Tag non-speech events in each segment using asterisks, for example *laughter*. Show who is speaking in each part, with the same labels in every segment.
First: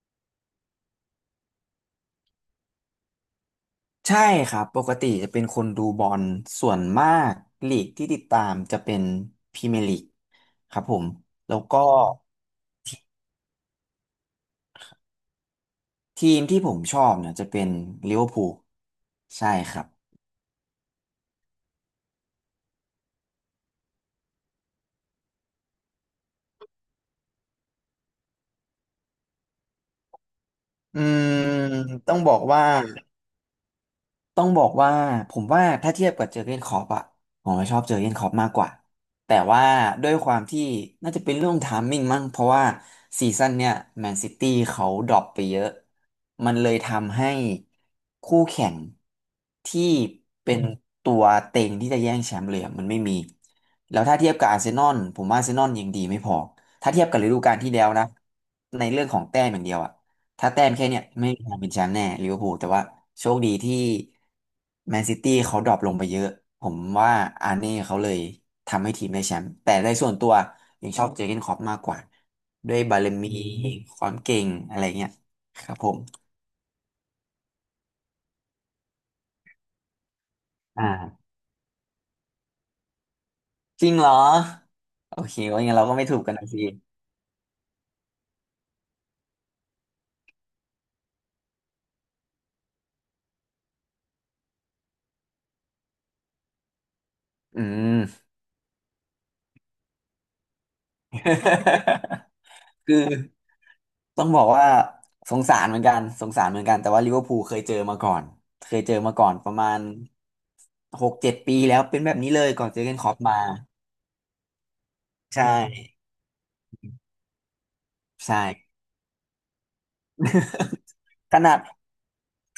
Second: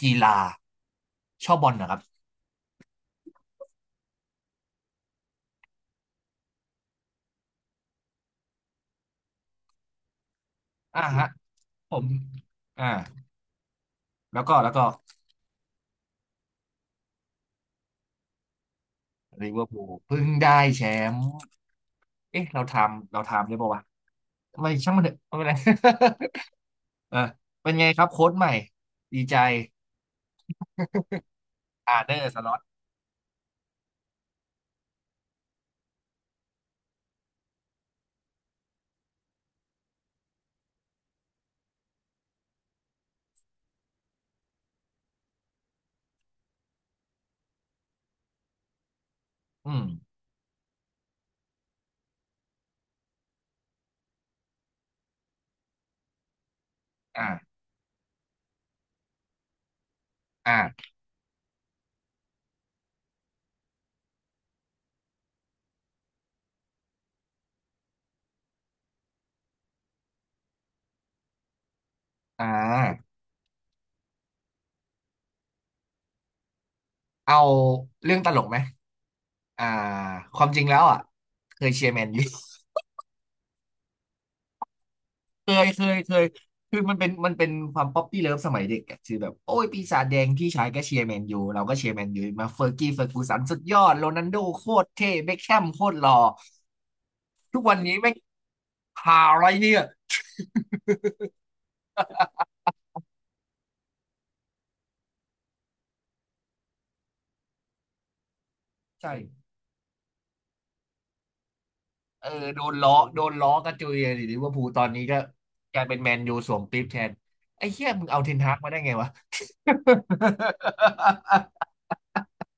Speaker 1: กีฬาชอบบอลนะครับ
Speaker 2: ใช่ครับ ปกติจะเป็นคนดูบอลส่วนมากลีกที่ติดตามจะเป็นพรีเมียร์ลีกครับผ
Speaker 1: อ่า
Speaker 2: ม
Speaker 1: ฮะ
Speaker 2: แล้วก็
Speaker 1: ผมอ่าแล้วก็
Speaker 2: ทีมที่ผมชอบเนี่ยจะเป็นลิเวอร์พูลใช่
Speaker 1: ลิเวอร์
Speaker 2: ครั
Speaker 1: พู
Speaker 2: บ
Speaker 1: ลเพิ่งได้แชมป์เอ๊ะเราทำได้ป่าวะไม่ช่างมันเถอะไม่เป็นไร *laughs* เออเป็นไงครับโค้ชใหม่ดีใจ
Speaker 2: อืม
Speaker 1: อาร์เน
Speaker 2: ต้อ
Speaker 1: อ
Speaker 2: ง
Speaker 1: ร์
Speaker 2: บอ
Speaker 1: ส
Speaker 2: ก
Speaker 1: ล็อต
Speaker 2: ว่า ต้องบอกว่าผมว่าถ้าเทียบกับเจอร์เก้นคล็อปอะผมว่าชอบเจอร์เก้นคล็อปมากกว่าแต่ว่าด้วยความที่น่าจะเป็นเรื่องไทามมิ่งมั้งเพราะว่าซีซั่นเนี่ยแมนซิตี้เขาดรอปไปเยอะมันเลยทำให้คู่แข่ง
Speaker 1: อื
Speaker 2: ที่
Speaker 1: ม
Speaker 2: เป็นตัวเต็งที่จะแย่งแชมป์เลยอะมันไม่มีแล้วถ้าเทียบกับอาร์เซนอลผมว่าอาร์เซนอลยังดีไม่พอถ้าเทียบกับฤดูกา
Speaker 1: อ่า
Speaker 2: ลที่แล้วนะในเรื่องของแต้มอย่างเดียวอะ ถ้า
Speaker 1: อ่
Speaker 2: แต้ม
Speaker 1: า
Speaker 2: แค่เนี่ยไม่มีทางเป็นแชมป์แน่ลิเวอร์พูลแต่ว่าโชคดีที่แมนซิตี้เขาดรอปลงไปเยอะผมว่าอาร์เน่เขาเลยทำให้ทีมได้แชมป์แต่ในส่วนตัวยังชอบเจอร์เก้นคล็อปมากกว่า
Speaker 1: อ่า
Speaker 2: ด้วยบารมีความเก่งอะไรเงี้ยครับผม
Speaker 1: เอาเรื่องตลกไหมอ่าความจริงแล้วอ่ะ
Speaker 2: อ่า
Speaker 1: เคยเชียร์แมนยู
Speaker 2: จริงเหรอโอเค
Speaker 1: เค
Speaker 2: ว่าอ
Speaker 1: ย
Speaker 2: ย่างนั้น
Speaker 1: เค
Speaker 2: เราก็
Speaker 1: ย
Speaker 2: ไม่
Speaker 1: เค
Speaker 2: ถูก
Speaker 1: ย
Speaker 2: กันนะสิ
Speaker 1: คือมันเป็นความป๊อปปี้เลิฟสมัยเด็กอะคือแบบโอ้ยปีศาจแดงพี่ชายก็เชียร์แมนยูเราก็เชียร์แมนยูมาเฟอร์กี้เฟอร์กูสันสุดยอดโรนัลโดโคตรเท่เบ็คแฮมโคตรหล่อทุ
Speaker 2: อื
Speaker 1: กวันนี้
Speaker 2: ม
Speaker 1: ไม่งหาอะไรเนี่ย
Speaker 2: *laughs* คือต้องบอกว่าสงสารเหมือนกันสงสารเหมือนกันแต่ว่าลิเวอร์พูลเคยเจอมาก่อนเคยเจอ
Speaker 1: ใช่
Speaker 2: มาก่อนประมาณ6-7 ปีแล้วเป็นแบบ
Speaker 1: เออ
Speaker 2: นี้เลย
Speaker 1: โด
Speaker 2: ก่อน
Speaker 1: น
Speaker 2: เจอร์
Speaker 1: ล้
Speaker 2: เก
Speaker 1: อ
Speaker 2: นคล็อป
Speaker 1: โดน
Speaker 2: มา
Speaker 1: ล้อกระจุยหรือว่าภูลตอนนี้ก็
Speaker 2: ใช่
Speaker 1: กลายเป็นแมนยูสวมปี๊บแทนไอ้เหี้ยมึงเอาเท
Speaker 2: ใช่
Speaker 1: นฮากมาได้ไงวะ
Speaker 2: ขนาด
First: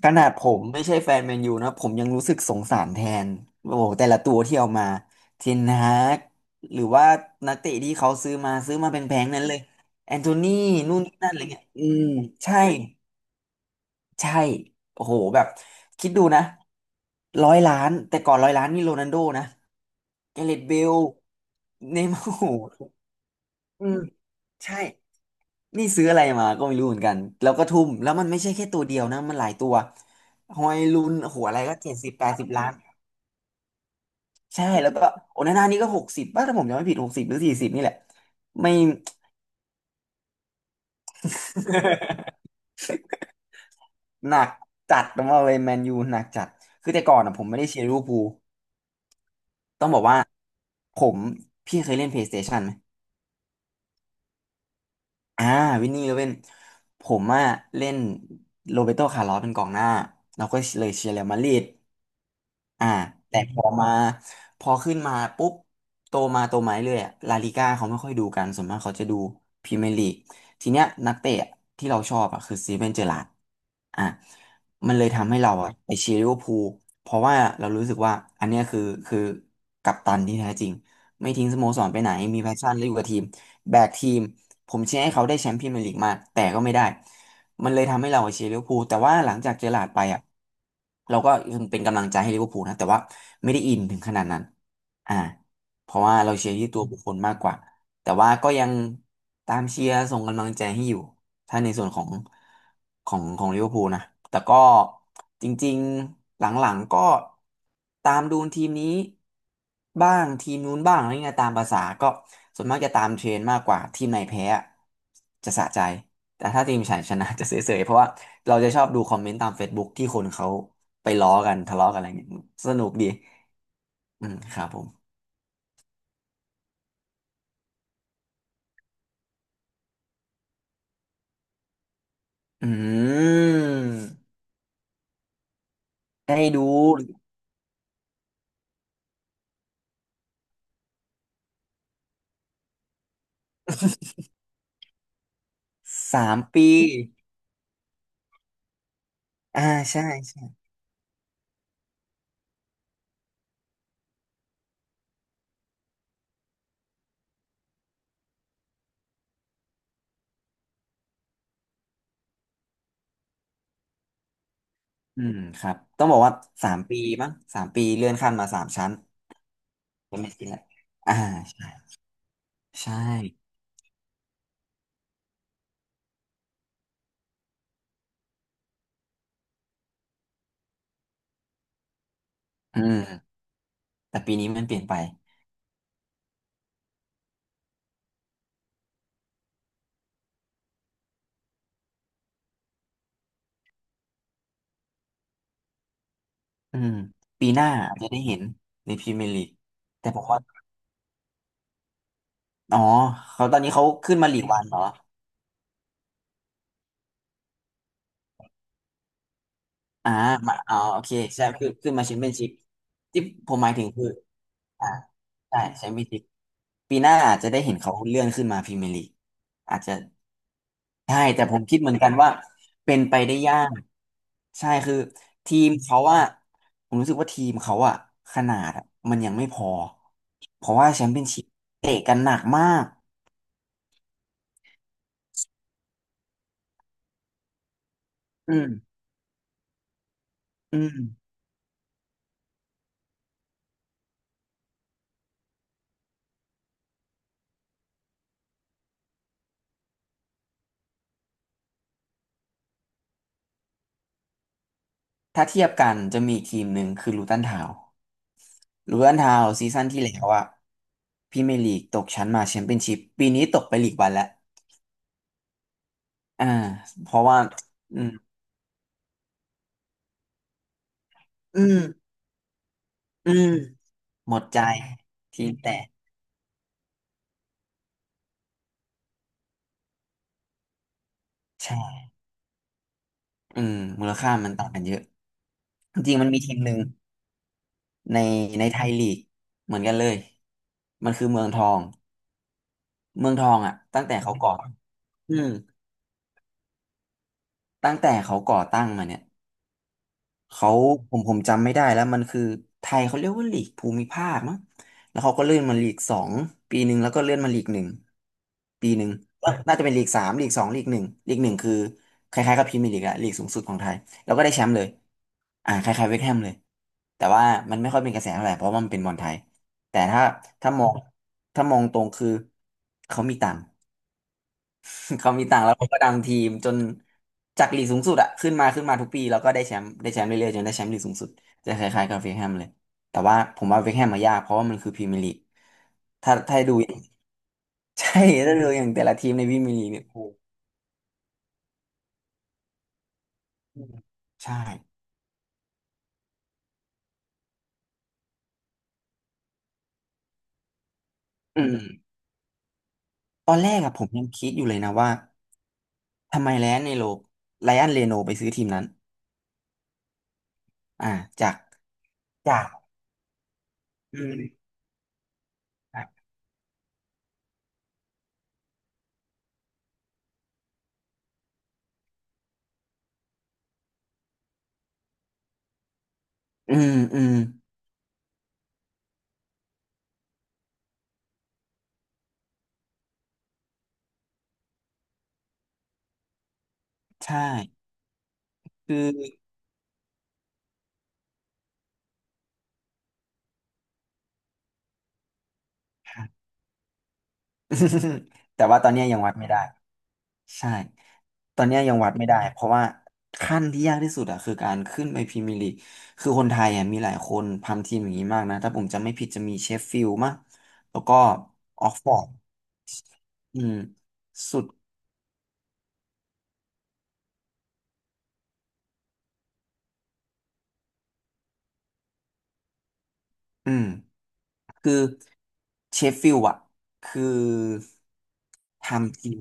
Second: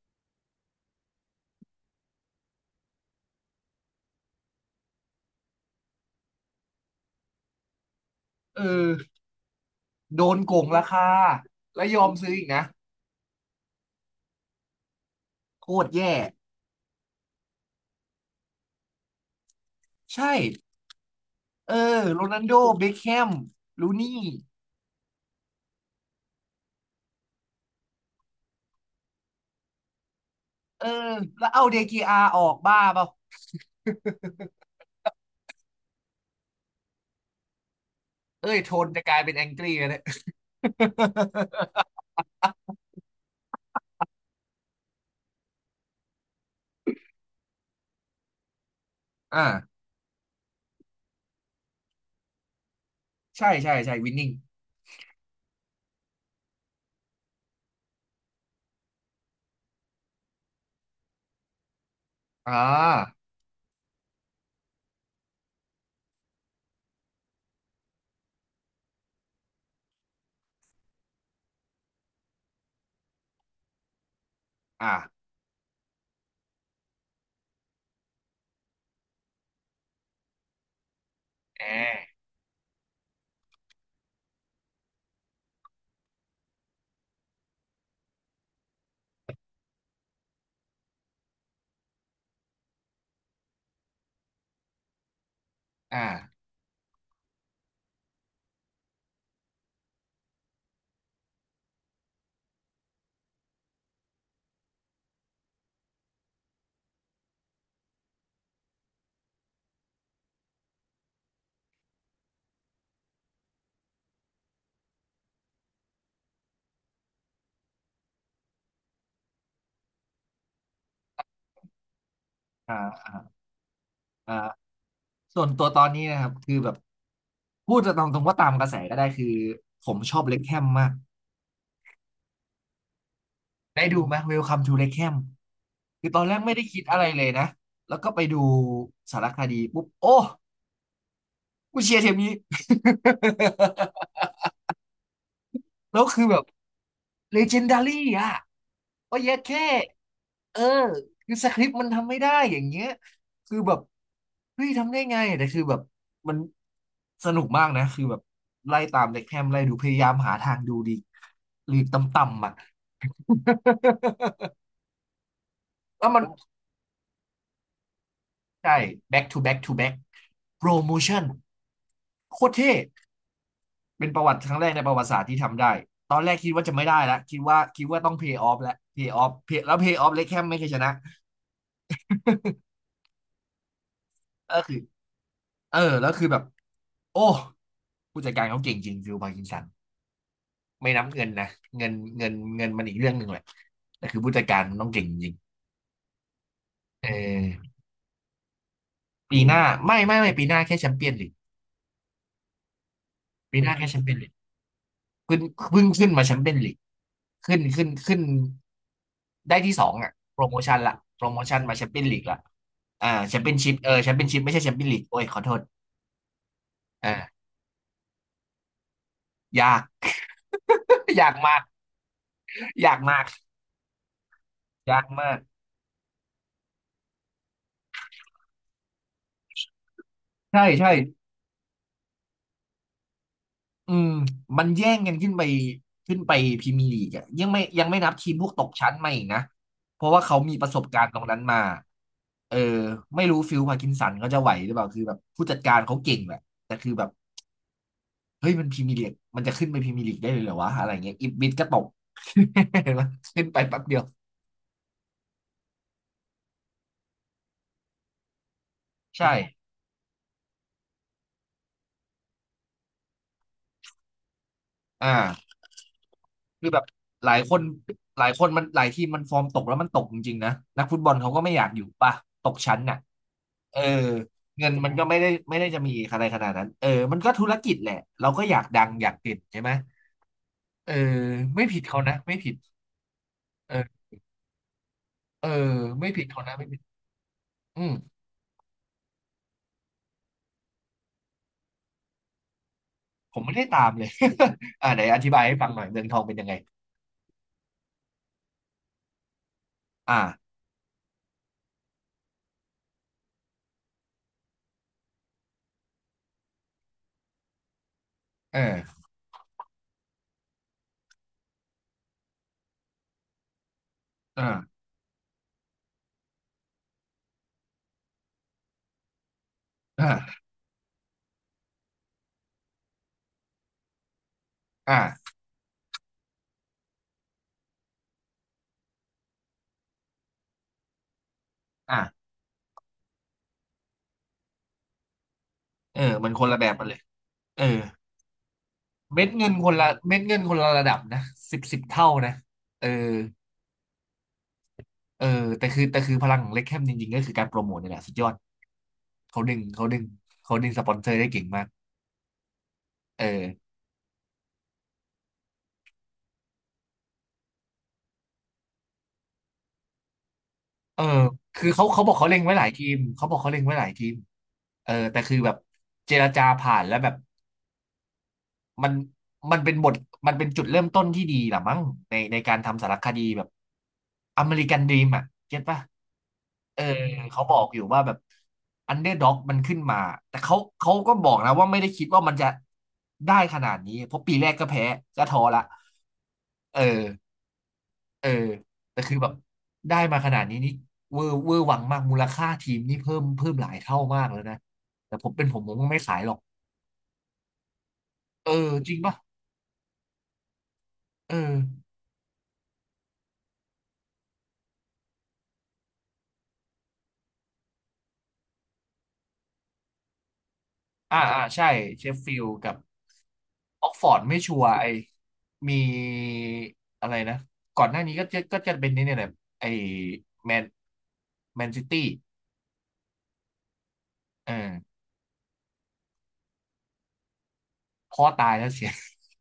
Speaker 2: ขนาดผมไม่ใช่แฟนแมนยูนะผมยังรู้สึกสงสารแทนโอ้โหแต่ละตัวที่เอามาเทนฮากหรือว่านักเตะที่เขาซื้อมา
Speaker 1: *laughs*
Speaker 2: ซื้อมา
Speaker 1: เออ
Speaker 2: เป็นแพงๆนั้นเลยแอน
Speaker 1: โด
Speaker 2: โท
Speaker 1: น
Speaker 2: นี่
Speaker 1: โกงรา
Speaker 2: นู่
Speaker 1: คา
Speaker 2: นนี่นั่นอะไรเงี้ยอื
Speaker 1: แล้วย
Speaker 2: ม
Speaker 1: อมซื้ออีก
Speaker 2: ใช่
Speaker 1: นะ
Speaker 2: ใช่โอ้โหแบบ
Speaker 1: โคตร
Speaker 2: คิด
Speaker 1: แย่
Speaker 2: ดูนะร้อยล้านแต่ก่อนร้อยล้านนี่โรนัลโดนะ
Speaker 1: ใช่
Speaker 2: แกเร t เบล
Speaker 1: เออ
Speaker 2: เนย์มา
Speaker 1: โร
Speaker 2: ร์โอ้
Speaker 1: นัล
Speaker 2: โห
Speaker 1: โดเบคแฮม
Speaker 2: อื
Speaker 1: รู
Speaker 2: ม
Speaker 1: นี่
Speaker 2: ใช่นี่ซื้ออะไรมาก็ไม่รู้เหมือนกันแล้วก็ทุ่มแล้วมันไม่ใช่แค่ตัวเดียวนะมันหลายตัวฮอย
Speaker 1: เออ
Speaker 2: ลุนโอ้โห
Speaker 1: แล้ว
Speaker 2: อะไร
Speaker 1: เอา
Speaker 2: ก็
Speaker 1: เด
Speaker 2: เจ็ด
Speaker 1: กี
Speaker 2: สิบ
Speaker 1: อา
Speaker 2: แป
Speaker 1: ร์
Speaker 2: ด
Speaker 1: อ
Speaker 2: สิ
Speaker 1: อ
Speaker 2: บ
Speaker 1: ก
Speaker 2: ล้าน
Speaker 1: บ้าเปล่า
Speaker 2: ใช่แล้วก็โอนาน่านี่ก็หกสิบป่ะถ้าผมจำไม่ผิด60 หรือ 40นี่แหละ
Speaker 1: เอ้ยโท
Speaker 2: ไม่
Speaker 1: นจะกลายเป็นแองกี้แล้เนี่ย *laughs*
Speaker 2: *laughs* หนักจัดต้องบอกเลยแมนยูหนักจัดคือแต่ก่อนอ่ะผมไม่ได้เชียร์ลิเวอร์พูล
Speaker 1: อ่า
Speaker 2: ต้องบอกว่าผมพี่เคยเล่น PlayStation ไหม
Speaker 1: ใช่ใช่ใช่วินนิ่ง
Speaker 2: อ่าวินนี่โรเบนผมอ่ะเล่นโรเบโตคาร์ลอสเป็นกองหน้าเราก็เลยเชียร์เรอัลมาดริด
Speaker 1: อ่
Speaker 2: อ่า
Speaker 1: า
Speaker 2: แต่พอขึ้นมาปุ๊บโตมาเรื่อยอะลาลิก้าเขาไม่ค่อยดูกันส่วนมากเขาจะดูพรีเมียร์ลีกทีเนี้ยนักเตะที่เราชอบอ่ะคือสตีเวนเจอราร์ดอ่ะ
Speaker 1: อ่า
Speaker 2: มันเลยทำให้เราอ่ะไปเชียร์ลิเวอร์พูลเพราะว่าเรารู้สึกว่าอันเนี้ยคือกัปตันที่แท้จริงไม่ทิ้งส
Speaker 1: แ
Speaker 2: โมสรไปไหน
Speaker 1: อ
Speaker 2: มีแพชชั่นและอยู่กับทีมแบกทีมผมเชียร์ให้เขาได้แชมป์พรีเมียร์ลีกมาแต่ก็ไม่ได้ มันเลยทำให้เราเชียร์ลิเวอร์พูลแต่ว่าหลังจากเจอหลาร์ดไปอ่ะเราก็ยังเป็นกำลังใจให้ลิเวอร์พูลนะแต่ว่าไม่ได้อินถึงขนาดนั้นอ่าเพ
Speaker 1: อ่า
Speaker 2: ราะว่าเราเชียร์ที่ตัวบุคคลมากกว่าแต่ว่าก็ยังตามเชียร์ส่งกำลังใจให้อยู่ถ้าในส่วนของลิเวอร์พูลนะแต่ก็จริงๆหลังๆก็ตามดูทีมนี้บ้างทีมนู้นบ้างอะไรเงี้ยตามภาษาก็ส่วนมากจะตามเทรนด์มากกว่าทีมไหนแพ้อะจะสะใจ แต่ถ้าทีมฉันชนะจะเสยๆเพราะว่าเราจะชอบดูคอมเมนต์ตาม Facebook ที่คนเขาไปล้อกันทะเลาะกันอะไรเงี้ยส
Speaker 1: อ่
Speaker 2: นุกดี
Speaker 1: า
Speaker 2: อืมครั
Speaker 1: อ่า
Speaker 2: บผม
Speaker 1: ส่วนตัวตอนนี้นะครับคือแบบพูดตามตรงว่าตามกระแสก็ได้คือผมชอบเล็คแฮมมาก
Speaker 2: อื
Speaker 1: ได้ดูไหม
Speaker 2: ม
Speaker 1: e l ลค m มทูเล็คแฮมคือตอนแรก
Speaker 2: ได้
Speaker 1: ไม่ได้
Speaker 2: ดู
Speaker 1: คิดอะไรเลยนะแล้วก็ไปดูสารคดีปุ๊บโอ้กูเชียร์ทีมนี้ *laughs* แล้วคือ
Speaker 2: สา
Speaker 1: แบ
Speaker 2: ม
Speaker 1: บ
Speaker 2: ปี
Speaker 1: legendary อ่ะก็เยอะแค่
Speaker 2: อ่าใช่ใช่
Speaker 1: เออคือสคริปต์มันทำไม่ได้อย่างเงี้ยคือแบบเฮ้ยทำได้ไงแต่คือแบบมันสนุกมากนะคือแบบไล่ตามเด็กแฮมไล่ดูพยายามหาทางดูดีลีกต่ำๆอ่ะ *laughs*
Speaker 2: อืมครับต้อ
Speaker 1: แล้
Speaker 2: ง
Speaker 1: ว
Speaker 2: บอ
Speaker 1: มั
Speaker 2: ก
Speaker 1: น
Speaker 2: ว่าสามปีมั้งสามปีเลื่อนขั้นมาสาม
Speaker 1: ใช่
Speaker 2: ชั้น
Speaker 1: back to back to back
Speaker 2: เป็นไม่กี่แหละ
Speaker 1: promotion โม
Speaker 2: อ่า
Speaker 1: ชั่น
Speaker 2: ใช่
Speaker 1: โคตรเท่
Speaker 2: ใช่
Speaker 1: เป็นประวัติครั้งแรกในประวัติศาสตร์ที่ทำได้ ตอนแรกคิดว่าจะไม่ได้แล้ว คิดว่าต้อง pay off แล้ว pay off เล็กแคมไม่เคยชนะ
Speaker 2: อืมแต่ปีนี้
Speaker 1: ก็
Speaker 2: มันเป
Speaker 1: คือ
Speaker 2: ลี่ยนไป
Speaker 1: เออแล้วคือแบบโอ้ผู้จัดการเขาเก่งจริงฟิลพาร์กินสันไม่นับเงินนะเงินมันอีกเรื่องหนึ่งแหละแต่คือผู้จัดการมันต้องเก่งจริง
Speaker 2: อืม
Speaker 1: เอ
Speaker 2: ปีหน้า
Speaker 1: อ
Speaker 2: อาจจะได้เห็นในพรีเมียร์ลี
Speaker 1: ปี
Speaker 2: ก
Speaker 1: หน้าไม่
Speaker 2: แต่
Speaker 1: ไม่
Speaker 2: ผม
Speaker 1: ไม่
Speaker 2: ว่า
Speaker 1: ปีหน้าแค่แชมเปี้ยนลีก
Speaker 2: อ๋อเขาตอ
Speaker 1: ปี
Speaker 2: น
Speaker 1: ห
Speaker 2: นี้
Speaker 1: น้า
Speaker 2: เขา
Speaker 1: แค่แชมเปี้ย
Speaker 2: ขึ้
Speaker 1: น
Speaker 2: น
Speaker 1: ลี
Speaker 2: มา
Speaker 1: ก
Speaker 2: ลีกวันเหรอ
Speaker 1: ขึ้นเพิ่งขึ้นมาแชมเปี้ยนลีกขึ้นได้ที่สอง
Speaker 2: อ่า
Speaker 1: อ่ะโปรโม
Speaker 2: มาอ๋อ
Speaker 1: ชั่นละ
Speaker 2: โอเค
Speaker 1: โปรโม
Speaker 2: ใช่
Speaker 1: ชั่น
Speaker 2: คือ
Speaker 1: มาแชม
Speaker 2: ขึ้น
Speaker 1: เปี้ย
Speaker 2: มา
Speaker 1: น
Speaker 2: แช
Speaker 1: ลี
Speaker 2: ม
Speaker 1: ก
Speaker 2: เปี้ยน
Speaker 1: ละ
Speaker 2: ชิพ
Speaker 1: อ่า
Speaker 2: ที่
Speaker 1: แชม
Speaker 2: ผ
Speaker 1: เปี้ยน
Speaker 2: มห
Speaker 1: ชิ
Speaker 2: มาย
Speaker 1: พ
Speaker 2: ถึ
Speaker 1: เอ
Speaker 2: ง
Speaker 1: อ
Speaker 2: คือ
Speaker 1: แชมเปี้ยนชิพไม่ใช่แชมเปี้ย
Speaker 2: อ่า
Speaker 1: นลีกโอ้ยขอโท
Speaker 2: ใช่
Speaker 1: ษ
Speaker 2: แชมเปี้ยนชิพปีหน้า
Speaker 1: อ่า
Speaker 2: อาจจะได้เห็นเขาเลื่อนขึ้นมาพรีเมียร์ลีก
Speaker 1: ยา
Speaker 2: อาจ
Speaker 1: ก
Speaker 2: จะใช่
Speaker 1: *laughs* ยาก
Speaker 2: แต่ผ
Speaker 1: มาก
Speaker 2: มคิดเหมือนกันว่าเป็
Speaker 1: ยาก
Speaker 2: นไป
Speaker 1: มาก
Speaker 2: ได้ยากใช่คือ
Speaker 1: ยากมาก
Speaker 2: ทีมเขาว่าผมรู้สึกว่าทีมเขาอะขนาดอะมันยังไม่พอ
Speaker 1: ใช่
Speaker 2: เพราะว่า
Speaker 1: ใช่
Speaker 2: แชมเปี้ยนชิพเตะกันหนักมาก
Speaker 1: อืมมันแย่งกันขึ้นไปขึ้นไปพรีเมียร์ลีกอะยังไม่นับทีมพวก
Speaker 2: อื
Speaker 1: ต
Speaker 2: ม
Speaker 1: กชั้นมาอีกนะเพราะว่าเขามีประส
Speaker 2: อื
Speaker 1: บ
Speaker 2: ม
Speaker 1: การณ์ตรงนั้นมาเออไม่รู้ฟิลพาร์กินสันเขาจะไหวหรือเปล่าคือแบบผู้จัดการเขาเก่งแหละแต่คือแบบ เฮ้ยมันพรีเมียร์ลีกมันจะขึ้นไปพรีเมียร์ลีกได้เลยเหรอวะอะไรเงี้ยอีบิดก็ตก *laughs* เห็นไหมขึ้นไปแป๊บเดียว
Speaker 2: ถ้าเทียบกันจะมีอีกทีมหนึ่งคือลูตันทาวน์ รูเวน
Speaker 1: ใช่
Speaker 2: ทาวซีซั่นที่แล้วอะพรีเมียร์ลีกตกชั้นมาแชมเปี้ยนชิพปีนี้ตกไปลีกวันแล้ว
Speaker 1: อ่า
Speaker 2: อ่า
Speaker 1: คือแบบ
Speaker 2: เพราะ
Speaker 1: หลาย
Speaker 2: ว่า
Speaker 1: คน
Speaker 2: อืม
Speaker 1: หลายคนมันหลายทีมมันฟอร์มตกแล้วมันตกจริงๆนะนักฟุตบอลเขาก็ไม่
Speaker 2: อื
Speaker 1: อยาก
Speaker 2: ม
Speaker 1: อยู่ป่ะตกชั้นน่ะ
Speaker 2: อืม
Speaker 1: เออ
Speaker 2: หมดใจ
Speaker 1: เงินมันก็ไม่ได้
Speaker 2: ทีม
Speaker 1: ไม่ได้
Speaker 2: แต่
Speaker 1: จะมีอะไรขนาดนั้นเออมันก็ธุรกิจแหละเราก็อยากดังอยากเด่นใช่ไหมเออไม่
Speaker 2: ใช่
Speaker 1: ผิดเขานะไม่ผิด
Speaker 2: อืม
Speaker 1: เออ
Speaker 2: มูลค่ามันต่างกันเยอะ
Speaker 1: เออ
Speaker 2: จ
Speaker 1: ไม่
Speaker 2: ริงๆ
Speaker 1: ผิ
Speaker 2: มั
Speaker 1: ด
Speaker 2: นมี
Speaker 1: เขา
Speaker 2: ที
Speaker 1: นะ
Speaker 2: ม
Speaker 1: ไม่
Speaker 2: หนึ่
Speaker 1: ผิ
Speaker 2: ง
Speaker 1: ดอืม
Speaker 2: ในในไทยลีกเหมือนกันเลยมันคือเมืองทองเมือ
Speaker 1: ผ
Speaker 2: ง
Speaker 1: ม
Speaker 2: ทอ
Speaker 1: ไม่
Speaker 2: ง
Speaker 1: ได้
Speaker 2: อ่ะ
Speaker 1: ตาม
Speaker 2: ตั้
Speaker 1: เล
Speaker 2: ง
Speaker 1: ย
Speaker 2: แต่เขาก่อ
Speaker 1: *laughs* อ่าไหนอธิ
Speaker 2: อื
Speaker 1: บาย
Speaker 2: ม
Speaker 1: ให้ฟังหน่อยเมืองทองเป็นยังไง
Speaker 2: ตั้งแต่เขาก่อตั้งมาเนี่ย
Speaker 1: อ่า
Speaker 2: เขาผมจำไม่ได้แล้วมันคือไทยเขาเรียกว่าลีกภูมิภาคมั้งแล้วเขาก็เลื่อนมาลีกสองปีหนึ่งแล้วก็เลื่อนมาลีกหนึ่ง
Speaker 1: เอ
Speaker 2: ปี
Speaker 1: อ
Speaker 2: หนึ่งแล้วน่าจะเป็นลีกสามลีกสองลีกหนึ่งลีกหนึ่งคือคล้ายๆกับพรีเมียร์ลีกอะลีกสูงสุดของไทยแล้วก็ได้แชมป์
Speaker 1: อ่า
Speaker 2: เลยอ่าคล้ายๆเวสต์แฮมเลยแต่ว่ามันไม่ค่อยเป็นกระแสเท่าไหร่เพราะว่ามันเป็นบอลไทยแต่
Speaker 1: อ่
Speaker 2: ถ้า
Speaker 1: า
Speaker 2: ถ้ามองถ้ามองตรงคือเขามีตังค์ *laughs* เขา
Speaker 1: อ่า
Speaker 2: มีตางค์แล้วเขาก็ดันทีมจนจากลีกสูงสุดอะขึ้นมาทุกปีแล้วก็ได้แชมป์เรื่อยๆจนได้แชมป์ลีกสูงสุดจะค
Speaker 1: อ่า
Speaker 2: ล้ายๆกับเวคแฮมเลยแต่ว่าผมว่าเวคแฮมมายากเพราะว่ามันคือพรีเมียร์ลีก
Speaker 1: เออมัน
Speaker 2: ถ้า
Speaker 1: คน
Speaker 2: ถ้า
Speaker 1: ละแบ
Speaker 2: ดู
Speaker 1: บกันเลยเออ
Speaker 2: *laughs* ใช่ถ้าดูอย่างแต่ละ
Speaker 1: เม็
Speaker 2: ที
Speaker 1: ด
Speaker 2: มใน
Speaker 1: เงิ
Speaker 2: พ
Speaker 1: น
Speaker 2: รี
Speaker 1: ค
Speaker 2: เมีย
Speaker 1: น
Speaker 2: ร์ลี
Speaker 1: ละ
Speaker 2: กเนี่ยโอ้
Speaker 1: เม็ดเงิน
Speaker 2: โห
Speaker 1: คนละระดับนะสิบสิบเท่านะเออ
Speaker 2: ใช่
Speaker 1: เออแต่คือแต่คือพลังของเล็กแคมจริงๆก็คือการโปรโมทนี่แหละสุดยอดเขาดึงเขาดึงเขาดึงสปอนเซอร์ได้เก่ง
Speaker 2: อื
Speaker 1: มาก
Speaker 2: ม
Speaker 1: เออ
Speaker 2: ตอนแรกอะผมยังคิดอยู่เลยนะว่าทำไมไลออนเรโนไปซื้อทีมนั้น
Speaker 1: เออ
Speaker 2: อ่าจาก
Speaker 1: คือเขาบอกเขาเล็งไว้
Speaker 2: จา
Speaker 1: หลา
Speaker 2: ก
Speaker 1: ยทีมเขาบอกเขาเล็งไว้หลายทีม
Speaker 2: อืม
Speaker 1: เออแต่คือแบบเจรจาผ่านแล้วแบบ มันมันเป็นบทมันเป็นจุดเริ่มต้นที่ดีหรอมั้งในการทำสารคดีแบบอเมริกันดรีมอ่ะเก็ตป่ะ
Speaker 2: อื
Speaker 1: เออ
Speaker 2: มอืม
Speaker 1: เขาบอกอยู่ว่าแบบอันเดอร์ด็อกมันขึ้นมาแต่เขาก็บอกนะว่าไม่ได้คิดว่ามันจะได้ขนาดนี้เพราะปีแรกก็แพ้ก็ท้อละเออ
Speaker 2: ใช่
Speaker 1: เออ
Speaker 2: คือ
Speaker 1: แต่คือแบบได้มาขนาดนี้นี่เวอร์เวอร์หวังมากมูลค่าทีมนี่เพิ่มเพิ่มหลายเท่ามากแล้วนะแต่ผมเป็นผมก็ไม่ขายหรอกเอ
Speaker 2: *laughs* แต่
Speaker 1: อ
Speaker 2: ว่าตอ
Speaker 1: จ
Speaker 2: น
Speaker 1: ริง
Speaker 2: เนี้ย
Speaker 1: ป่ะ
Speaker 2: ยังวัดไม่ได้ใช่
Speaker 1: เออ
Speaker 2: ตอนเนี้ยยังวัดไม่ได้เพราะว่าขั้นที่ยากที่สุดอะคือการขึ้นไปพรีเมียร์ลีกคือคนไทยอะมีหลายคนทำทีมอย่างนี้มากนะถ้าผมจำไม่ผิดจะมีเชฟฟิลด์มั้งแล้วก็
Speaker 1: อ่าอ่าใช่
Speaker 2: ออก
Speaker 1: เช
Speaker 2: ฟอ
Speaker 1: ฟ
Speaker 2: ร์ด
Speaker 1: ฟิลด์กับ
Speaker 2: อืม
Speaker 1: ออกฟอร์ดไม่ชั
Speaker 2: สุ
Speaker 1: ว
Speaker 2: ด
Speaker 1: ร์ไอมีอะไรนะก่อนหน้านี้ก็จะเป็นนี่เนี่ยแหละไอแมนแมนซิตี้
Speaker 2: อืม
Speaker 1: เอ
Speaker 2: คื
Speaker 1: อ
Speaker 2: อเชฟฟิลด์อะคือ
Speaker 1: พ่อตายแล้วเสีย
Speaker 2: ทำทีม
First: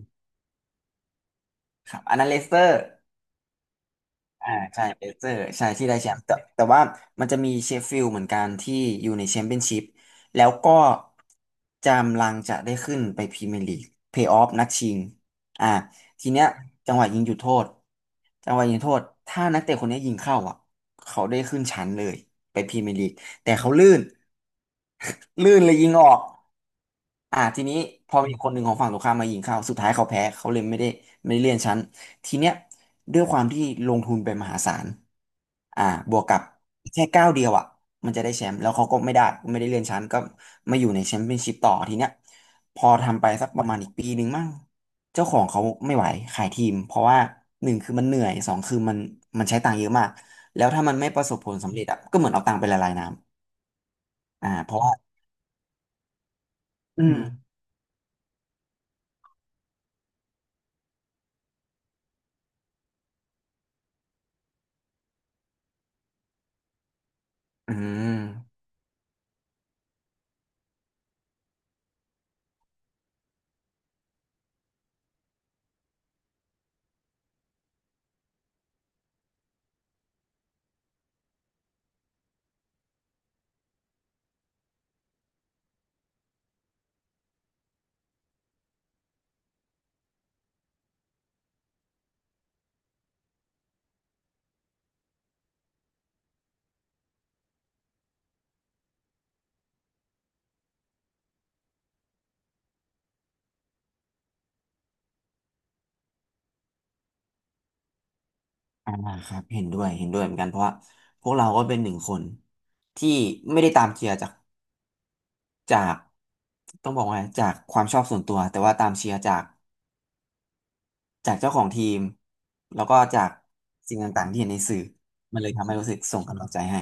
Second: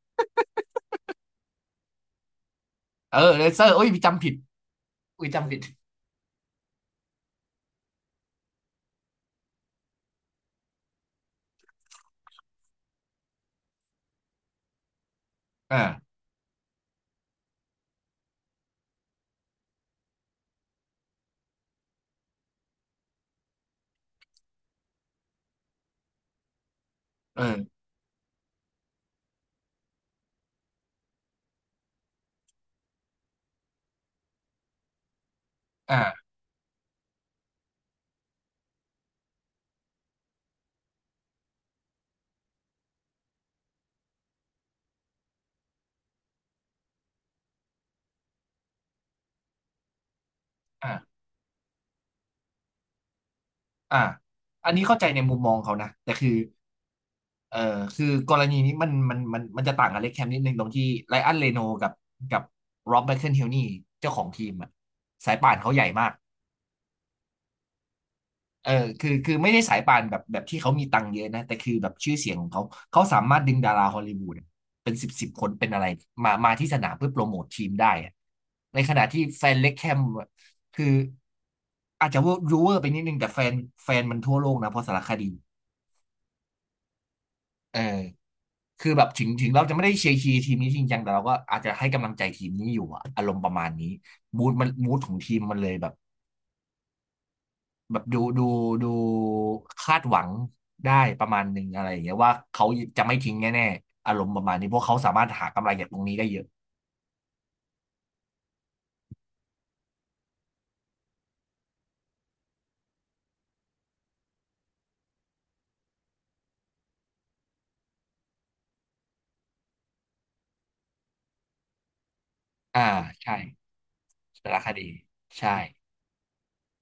Speaker 2: ครับอันนั้นเลสเตอร์
Speaker 1: *laughs* เออเลเซอร์โอ้ยจำผิด
Speaker 2: อ่าใช่เบสเซ
Speaker 1: อุ้
Speaker 2: อ
Speaker 1: ย
Speaker 2: ร์
Speaker 1: จำผิด
Speaker 2: ใช่ที่ได้แชมป์แต่ว่ามันจะมีเชฟฟิลด์เหมือนกันที่อยู่ในแชมเปี้ยนชิพแล้วก็จำลังจะได้ขึ้นไปพรีเมียร์ลีกเพลย์ออฟนัดชิงอ่า
Speaker 1: อ่า
Speaker 2: ทีเนี้ยจังหวะยิงจุดโทษจังหวะยิงโทษถ้านักเตะคนเนี้ยยิงเข้าอ่ะเขาได้ขึ้นชั้นเลยไปพรีเมียร์ลีกแต่เขาลื่น *laughs* ลื่นเลยยิงออก
Speaker 1: เอ
Speaker 2: อ่าที
Speaker 1: อ
Speaker 2: นี้พอมีคนหนึ่งของฝั่งตรงข้ามมายิงเข้าสุดท้ายเขาแพ้เขาเลยไม่ได้ไม่ได้เลื่อนชั้น ทีเนี้ยด้วยความที่ลงทุนไปมหาศาลอ่าบวก
Speaker 1: อ่า
Speaker 2: กับแค่ก้าวเดียวอ่ะมันจะได้แชมป์แล้วเขาก็ไม่ได้ไม่ได้เลื่อนชั้นก็มาอยู่ในแชมเปี้ยนชิพต่อทีเนี้ยพอทำไปสักประมาณอีกปีหนึ่งมั่งเจ้าของเขาไม่ไหวขายทีมเพราะว่าหนึ่งคือมันเหนื่อยสองคือมันมันใช้ตังค์เยอะมากแล้วถ้ามันไม่
Speaker 1: อ่า
Speaker 2: ประสบผลสำเร็จอ่ะก็เหมือนเอาตังค์ไปละลายน้
Speaker 1: อ่า
Speaker 2: ำอ่า
Speaker 1: อั
Speaker 2: เพ
Speaker 1: นนี้
Speaker 2: ราะว่า
Speaker 1: เข้าใจในมุมมองเขานะแต่คือ
Speaker 2: อืม
Speaker 1: เออคือกรณีนี้มันจะต่างกับเล็กแคมนิดนึงตรงที่ไรอันเรโนกับโรบแมคเคิลเฮนนี่เจ้าของทีมอะสายป่านเขาใหญ่มาก
Speaker 2: อืม
Speaker 1: เออคือไม่ได้สายป่านแบบที่เขามีตังค์เยอะนะแต่คือแบบชื่อเสียงของเขาเขาสามารถดึงดาราฮอลลีวูดเป็นสิบสิบคนเป็นอะไรมาที่สนามเพื่อโปรโมททีมได้อะในขณะที่แฟนเล็กแคมอะคืออาจจะว่ารูเวอร์ไปนิดนึงแต่แฟนมันทั่วโลกนะเพราะสารคดีเออคือแบบถึงเราจะไม่ได้เชียร์ทีมนี้จริงจังแต่เราก็อาจจะให้กำลังใจทีมนี้อยู่อะอารมณ์ประมาณนี้มูดมันมูดของทีมมันเลยแบบ แบบดูคาดหวังได้ประมาณหนึ่งอะไรอย่างเงี้ยว่าเขาจะไม่ทิ้งแน่ๆอารมณ์ประมาณนี้เพราะเขาสามารถหากำไรจากตรงนี้ได้เยอะ
Speaker 2: อ่าครับเห็นด้วยเหมือนกันเพราะว่าพวกเราก็เป็นหนึ่งคนที่ไม่ได้ตามเชียร์จาก จากต้องบอกว่าจากความชอบส่วนตัวแต่ว่าตามเชียร์จากเจ้าของทีม
Speaker 1: อ่า
Speaker 2: แล้วก็จาก
Speaker 1: ใช่
Speaker 2: สิ่งต่างๆที่เห็
Speaker 1: แต่
Speaker 2: นใน
Speaker 1: ละค
Speaker 2: สื่อ
Speaker 1: ดี
Speaker 2: มันเล
Speaker 1: ใช่
Speaker 2: ยทำให้รู้สึกส่งกำลังใจให้